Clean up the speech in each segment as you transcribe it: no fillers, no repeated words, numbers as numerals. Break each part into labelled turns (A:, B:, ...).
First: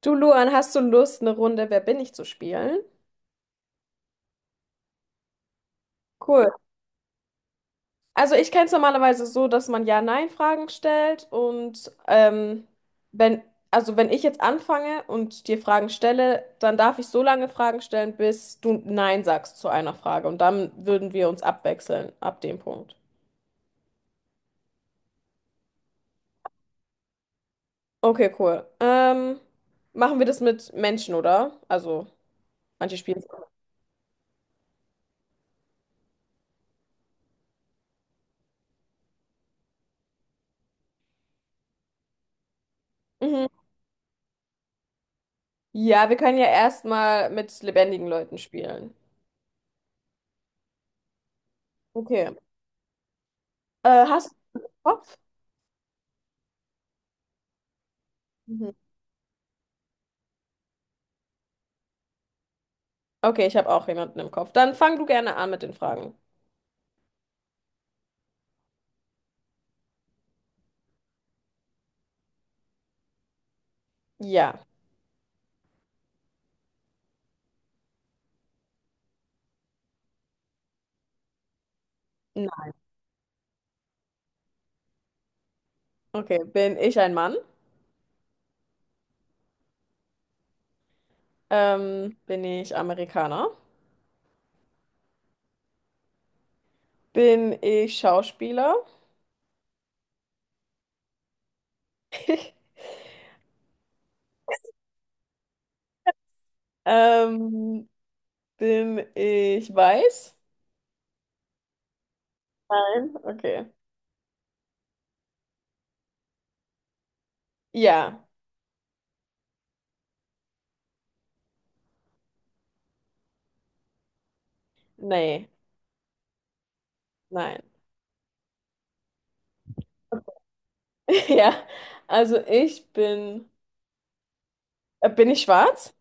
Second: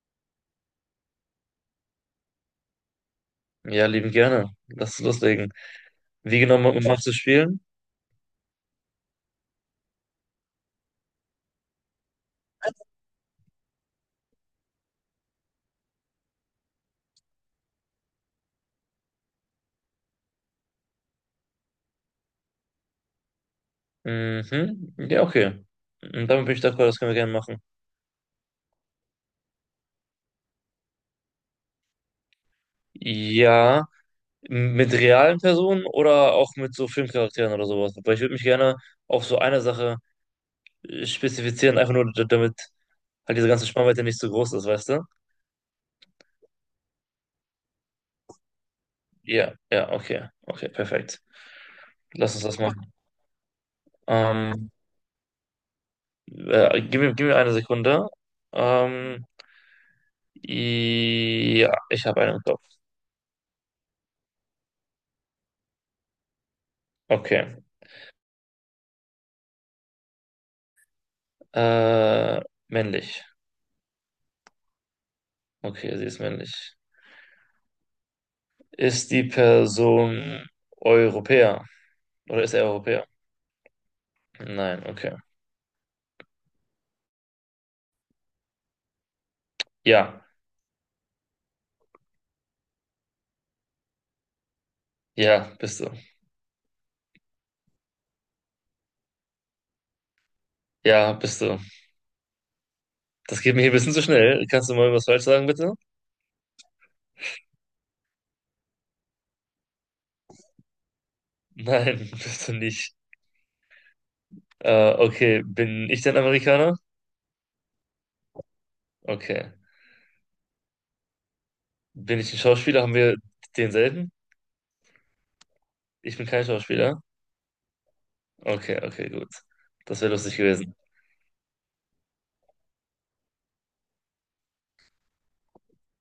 A: Du, Luan, hast du Lust, eine Runde Wer bin ich zu spielen?
B: Ja, lieben gerne. Lass es loslegen. Wie
A: Cool.
B: genau magst du spielen?
A: Also ich kenne es normalerweise so, dass man Ja-Nein-Fragen stellt und wenn, also wenn ich jetzt anfange und dir Fragen stelle, dann darf ich so lange Fragen stellen, bis du Nein sagst zu einer Frage und dann würden wir uns abwechseln ab dem Punkt.
B: Mhm. Ja, okay. Und damit bin ich d'accord, das können wir gerne machen.
A: Okay, cool. Machen wir das mit Menschen, oder? Also manche spielen. So.
B: Ja, mit realen Personen oder auch mit so Filmcharakteren oder sowas. Aber ich würde mich gerne auf so eine Sache spezifizieren, einfach nur damit halt
A: Mhm.
B: diese ganze Spannweite nicht so groß ist, weißt du?
A: Ja, wir können ja erstmal mit lebendigen Leuten spielen.
B: Ja, ja, okay. Okay, perfekt.
A: Okay.
B: Lass uns das machen.
A: Hast du
B: Ähm,
A: Bock?
B: gib mir eine Sekunde.
A: Mhm.
B: Ähm, ja, ich habe einen im Kopf.
A: Okay, ich habe auch jemanden im Kopf. Dann fang du gerne an mit den Fragen.
B: Okay. Äh, männlich.
A: Ja.
B: Okay, sie ist männlich. Ist die Person Europäer? Oder ist er
A: Na,
B: Europäer? Nein, okay.
A: okay. Bin ich ein Mann?
B: Ja,
A: Bin ich Amerikaner?
B: ja, bist du.
A: Bin ich Schauspieler?
B: Ja, bist du. Das geht mir hier ein bisschen zu schnell. Kannst du mal was falsch sagen, bitte?
A: Ähm, bin ich weiß?
B: Nein, bist du nicht.
A: Nein. Okay.
B: Okay, bin ich denn Amerikaner?
A: Ja.
B: Okay. Bin ich ein Schauspieler? Haben wir denselben?
A: Nee.
B: Ich bin kein Schauspieler.
A: Nein.
B: Okay, okay, gut. Das wäre lustig gewesen.
A: Ja. Also ich bin. Bin ich schwarz?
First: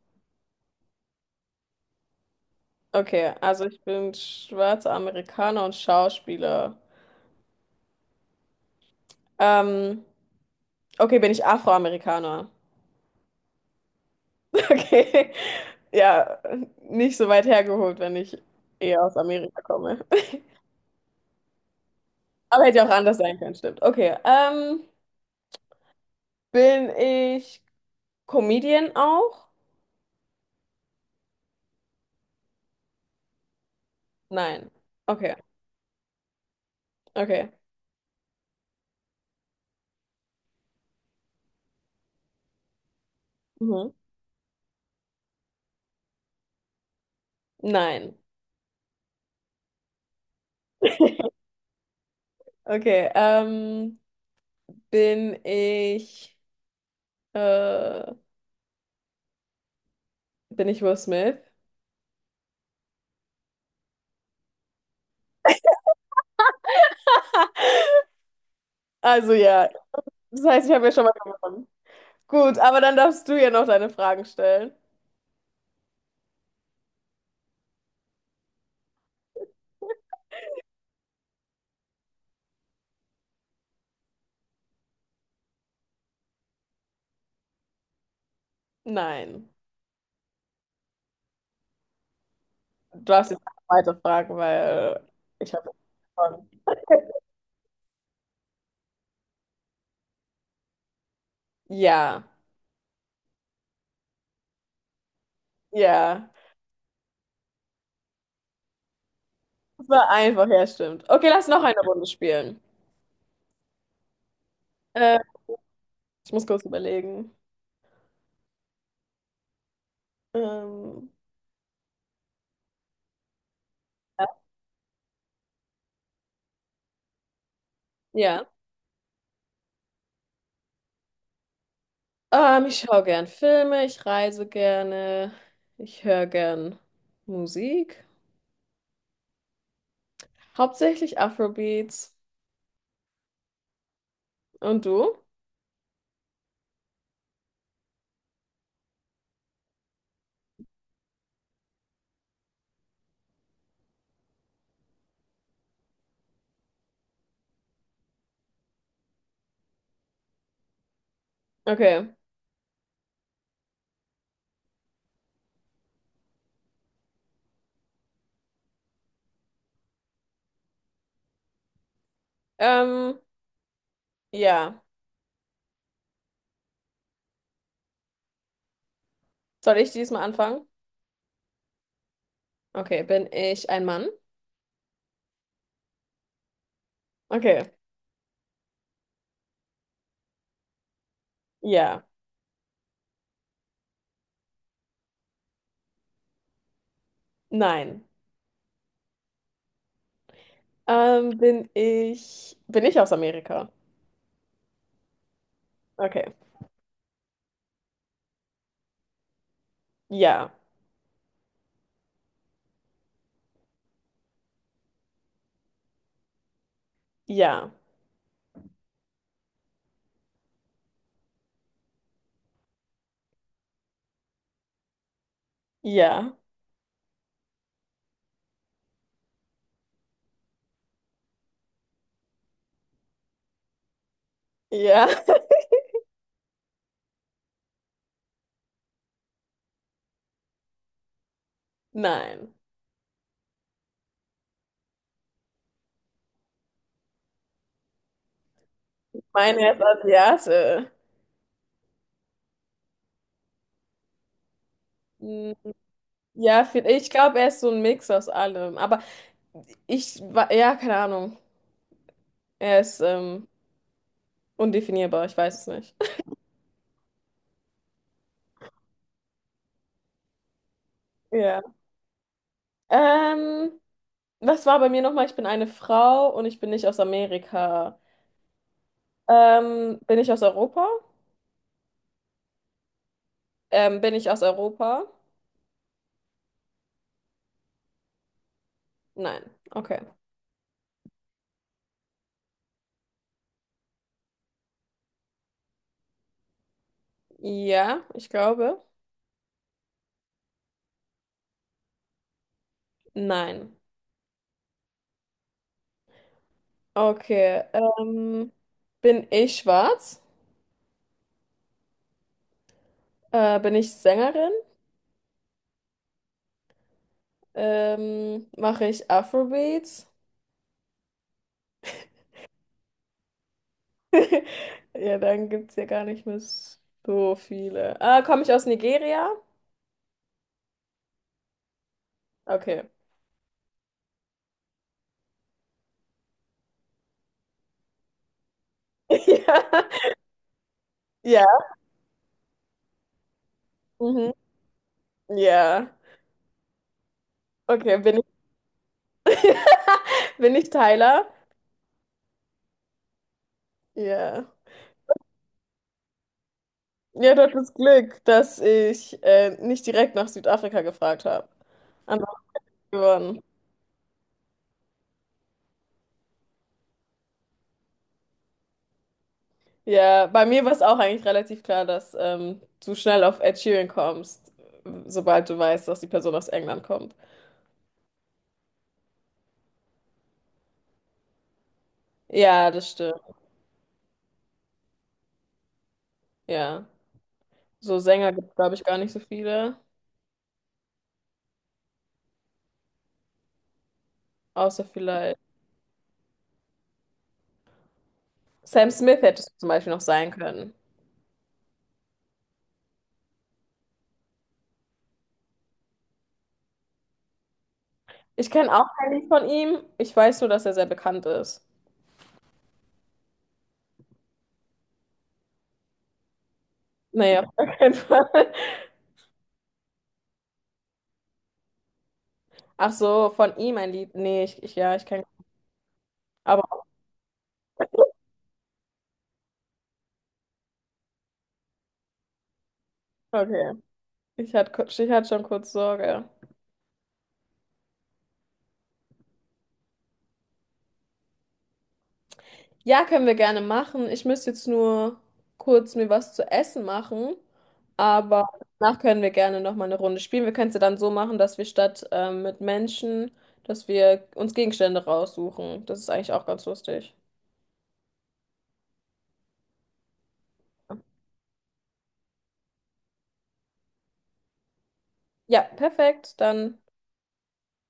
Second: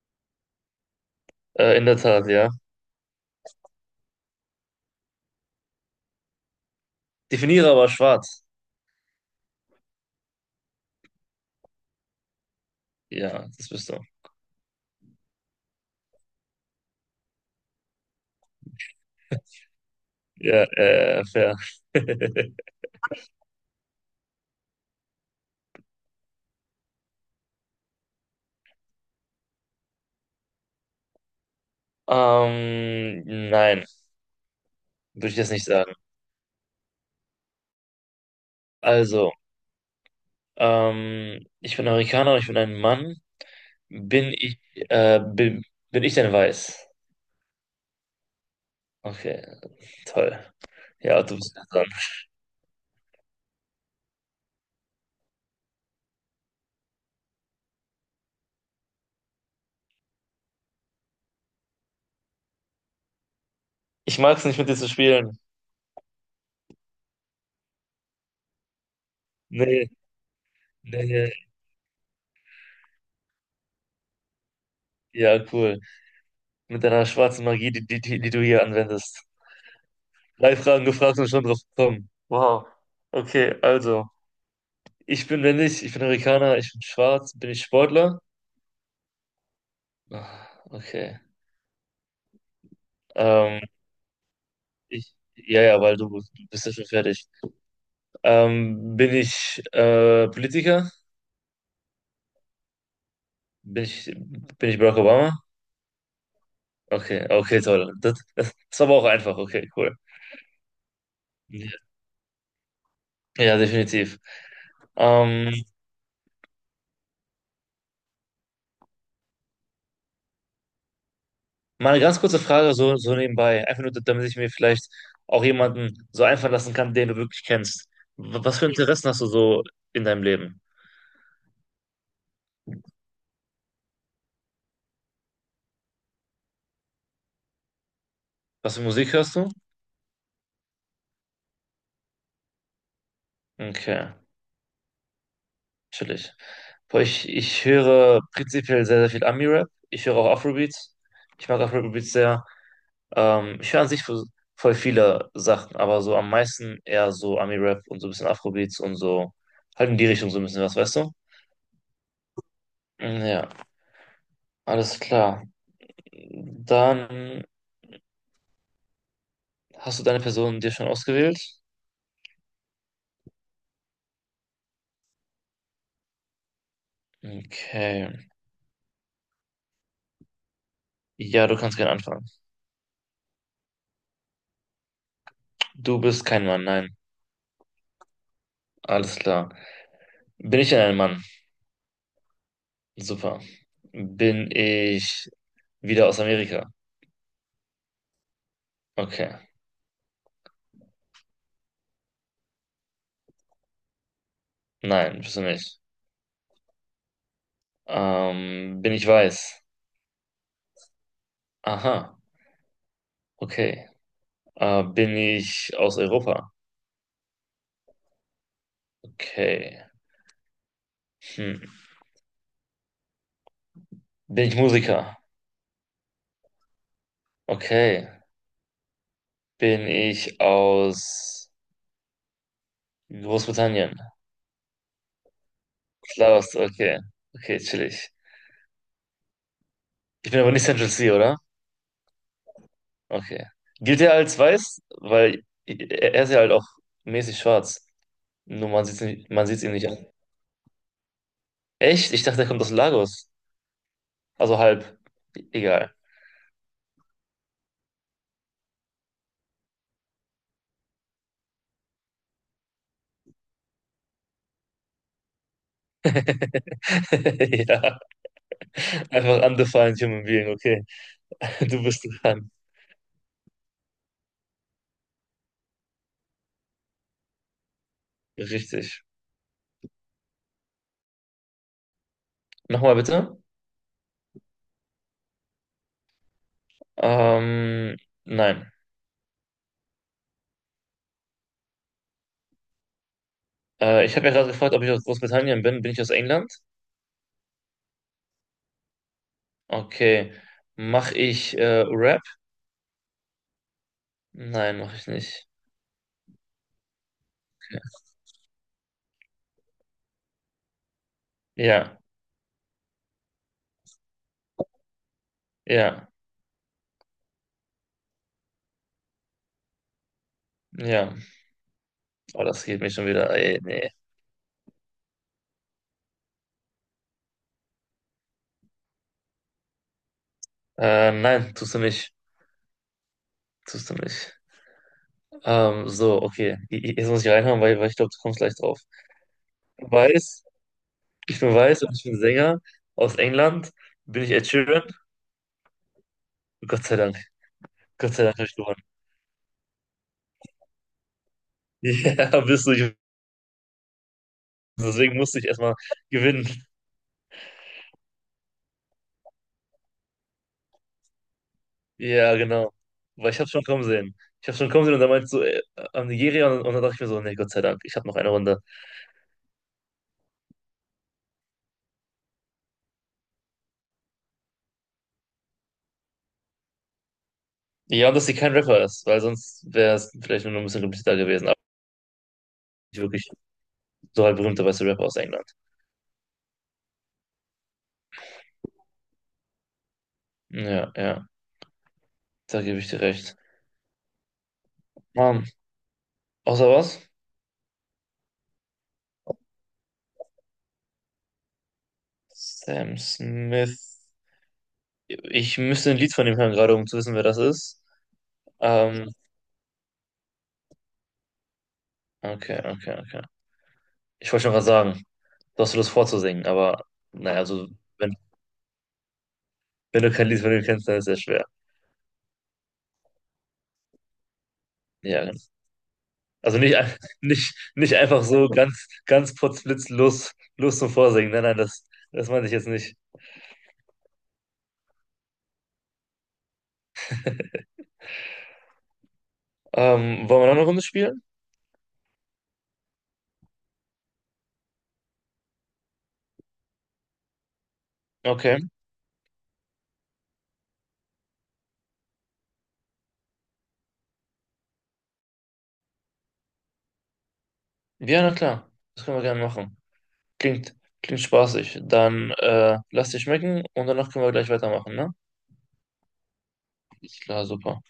B: In der Tat, ja.
A: Okay. Also ich bin schwarzer Amerikaner und Schauspieler.
B: Definiere aber schwarz.
A: Ähm, okay, bin ich Afroamerikaner?
B: Ja, das bist du.
A: Okay. Ja, nicht so weit hergeholt, wenn ich eher aus Amerika komme.
B: Ja, fair.
A: Aber hätte ja auch anders sein können, stimmt. Okay. Bin ich Comedian auch?
B: Ähm, nein,
A: Nein.
B: würde
A: Okay,
B: ich das nicht sagen.
A: okay.
B: Also, ich bin Amerikaner und ich bin ein Mann.
A: Mhm.
B: Bin ich, äh, bin, bin ich denn weiß?
A: Nein.
B: Okay, toll. Ja, du bist ja dran.
A: Okay. Bin ich äh, bin ich Will Smith?
B: Ich mag es nicht, mit dir zu spielen.
A: Also ja.
B: Nee,
A: Das heißt, ich habe ja schon mal
B: nee,
A: gewonnen. Gut, aber dann darfst du ja noch deine Fragen stellen.
B: ja, cool. Mit deiner schwarzen Magie, die du hier anwendest. 3 Fragen gefragt und schon drauf gekommen. Wow. Okay, also, ich bin männlich, ich bin Amerikaner, ich bin schwarz, bin ich Sportler?
A: Nein.
B: Ah, okay.
A: Du darfst jetzt
B: Ähm,
A: weiter fragen, weil ich
B: ja,
A: habe
B: ja, weil du bist ja schon fertig. Bin ich Politiker?
A: Ja,
B: Bin ich Barack Obama?
A: ja.
B: Okay, okay, toll. Das war aber auch einfach. Okay,
A: Das
B: cool.
A: war einfach, ja, stimmt. Okay, lass noch
B: Ja,
A: eine Runde spielen.
B: ja, definitiv.
A: Äh,
B: Ähm,
A: ich muss kurz überlegen. Ähm,
B: mal eine ganz kurze Frage so, so nebenbei, einfach nur, damit ich mir vielleicht auch jemanden so einfallen lassen kann, den du wirklich kennst.
A: ja.
B: Was für Interessen hast du so in deinem Leben?
A: Ich schaue gern Filme, ich reise gerne, ich höre gern Musik.
B: Was für Musik hörst du?
A: Hauptsächlich Afrobeats.
B: Okay.
A: Und du?
B: Natürlich. Boah, ich höre prinzipiell sehr, sehr viel Ami-Rap. Ich höre auch Afrobeats. Ich mag Afrobeats sehr. Ich höre an sich voll viele Sachen, aber so am meisten eher so Ami-Rap und so ein bisschen Afrobeats und so halt in die Richtung so ein bisschen was, weißt du?
A: Okay.
B: Mm, ja, alles klar. Dann hast du deine Person dir schon ausgewählt?
A: Ähm, ja.
B: Okay.
A: Soll ich diesmal anfangen?
B: Ja, du kannst gerne anfangen.
A: Okay, bin ich ein Mann?
B: Du bist kein Mann, nein.
A: Okay.
B: Alles klar. Bin ich denn ein Mann?
A: Ja.
B: Super. Bin ich wieder aus Amerika?
A: Nein.
B: Okay.
A: Bin ich aus Amerika?
B: Nein, bist du nicht.
A: Okay.
B: Bin ich weiß?
A: Ja,
B: Aha. Okay. Bin ich aus Europa?
A: ja,
B: Okay. Hm. Bin ich Musiker?
A: ja,
B: Okay. Bin ich aus Großbritannien?
A: ja.
B: Klar, okay. Okay, chillig. Ich bin aber nicht Central C, oder?
A: Nein.
B: Okay. Gilt er als weiß? Weil er ist ja halt auch mäßig schwarz. Nur man sieht's nicht, man
A: Meine
B: sieht's ihm
A: er ist
B: nicht an.
A: Asiate.
B: Echt? Ich dachte, er kommt aus Lagos. Also halb.
A: Hm,
B: Egal.
A: ja, viel- ich glaube, er ist so ein Mix aus allem. Aber ich war, ja, keine Ahnung. Er ist undefinierbar, ich weiß es nicht.
B: Ja, einfach undefined human being, okay.
A: Ja.
B: Du bist dran.
A: Ähm, was war bei mir nochmal? Ich bin eine Frau und ich bin nicht aus Amerika.
B: Richtig.
A: Bin ich aus Europa?
B: Nochmal bitte.
A: Bin ich aus Europa?
B: Ähm, nein.
A: Nein. Okay.
B: Ich habe ja gerade gefragt, ob ich aus Großbritannien bin. Bin ich aus England?
A: Ja, ich glaube.
B: Okay. Mache ich Rap?
A: Nein.
B: Nein, mache ich nicht.
A: Okay. Bin ich schwarz?
B: Ja,
A: Bin ich Sängerin?
B: ja,
A: Mache ich Afrobeats?
B: ja. Oh, das geht mich schon wieder. Ey, nee.
A: Ja, dann gibt es ja gar nicht mehr so viele. Ah, komme ich aus Nigeria?
B: Nein, tust du nicht.
A: Okay.
B: Tust du nicht. So, okay. Jetzt muss ich reinhauen, weil ich glaube, du kommst gleich drauf.
A: Ja.
B: Weiß. Ich
A: Ja.
B: bin weiß und ich bin Sänger aus England. Bin ich
A: Mhm.
B: Ed Sheeran?
A: Ja.
B: Gott sei Dank.
A: Okay,
B: Gott
A: bin
B: sei Dank
A: ich.
B: habe ich gewonnen.
A: Bin ich Tyler?
B: Ja, bist du. Ich,
A: Ja.
B: deswegen musste ich erstmal gewinnen.
A: Ja, du hattest Glück, dass ich nicht direkt nach Südafrika gefragt habe. Ansonsten
B: Ja, genau. Weil ich
A: gewonnen.
B: habe schon kommen sehen. Ich habe schon kommen sehen und dann meinst du am Nigeria und dann dachte ich mir so, nee, Gott sei Dank, ich habe noch eine Runde.
A: Ja, bei mir war es auch eigentlich relativ klar, dass du schnell auf Ed Sheeran kommst, sobald du weißt, dass die Person aus England kommt.
B: Ja, und dass sie kein Rapper ist, weil sonst wäre es vielleicht nur noch ein bisschen komplizierter gewesen. Aber
A: Ja, das
B: nicht
A: stimmt.
B: wirklich so halt berühmter weißer Rapper aus England.
A: Ja. So Sänger gibt es, glaube ich, gar nicht so viele.
B: Ja, ja, da gebe ich dir recht.
A: Außer vielleicht.
B: Mann, außer was?
A: Sam Smith hätte es zum Beispiel noch sein können.
B: Sam Smith. Ich müsste ein Lied von ihm hören, gerade um zu wissen, wer das ist.
A: Ich kenne auch
B: Ähm,
A: kein Lied von ihm. Ich weiß nur, dass er sehr bekannt ist.
B: okay, okay, okay. Ich wollte schon was sagen. Du hast Lust vorzusingen, aber naja,
A: Naja, auf gar
B: also
A: keinen
B: wenn,
A: Fall.
B: wenn du kein Lied von ihm kennst, dann ist es sehr schwer.
A: Ach so, von ihm ein Lied. Nee, ich ja, ich
B: Ja,
A: kenne.
B: genau. Also
A: Aber
B: nicht, nicht, nicht einfach so ganz, ganz potzblitz los, los zum Vorsingen. Nein, nein, das meinte ich jetzt nicht.
A: okay. Ich hatte schon kurz Sorge.
B: Wollen wir noch eine Runde spielen?
A: Ja, können wir gerne machen. Ich müsste jetzt nur kurz mir was zu essen machen, aber
B: Okay.
A: danach können wir gerne nochmal eine Runde spielen. Wir können es ja dann so machen, dass wir statt mit Menschen, dass wir uns Gegenstände raussuchen. Das ist eigentlich auch ganz lustig.
B: Ja, na klar. Das können wir gerne machen. Klingt, klingt spaßig. Dann lass dich schmecken und danach können wir gleich weitermachen, ne?
A: Ja, perfekt. Dann.
B: Klar, super.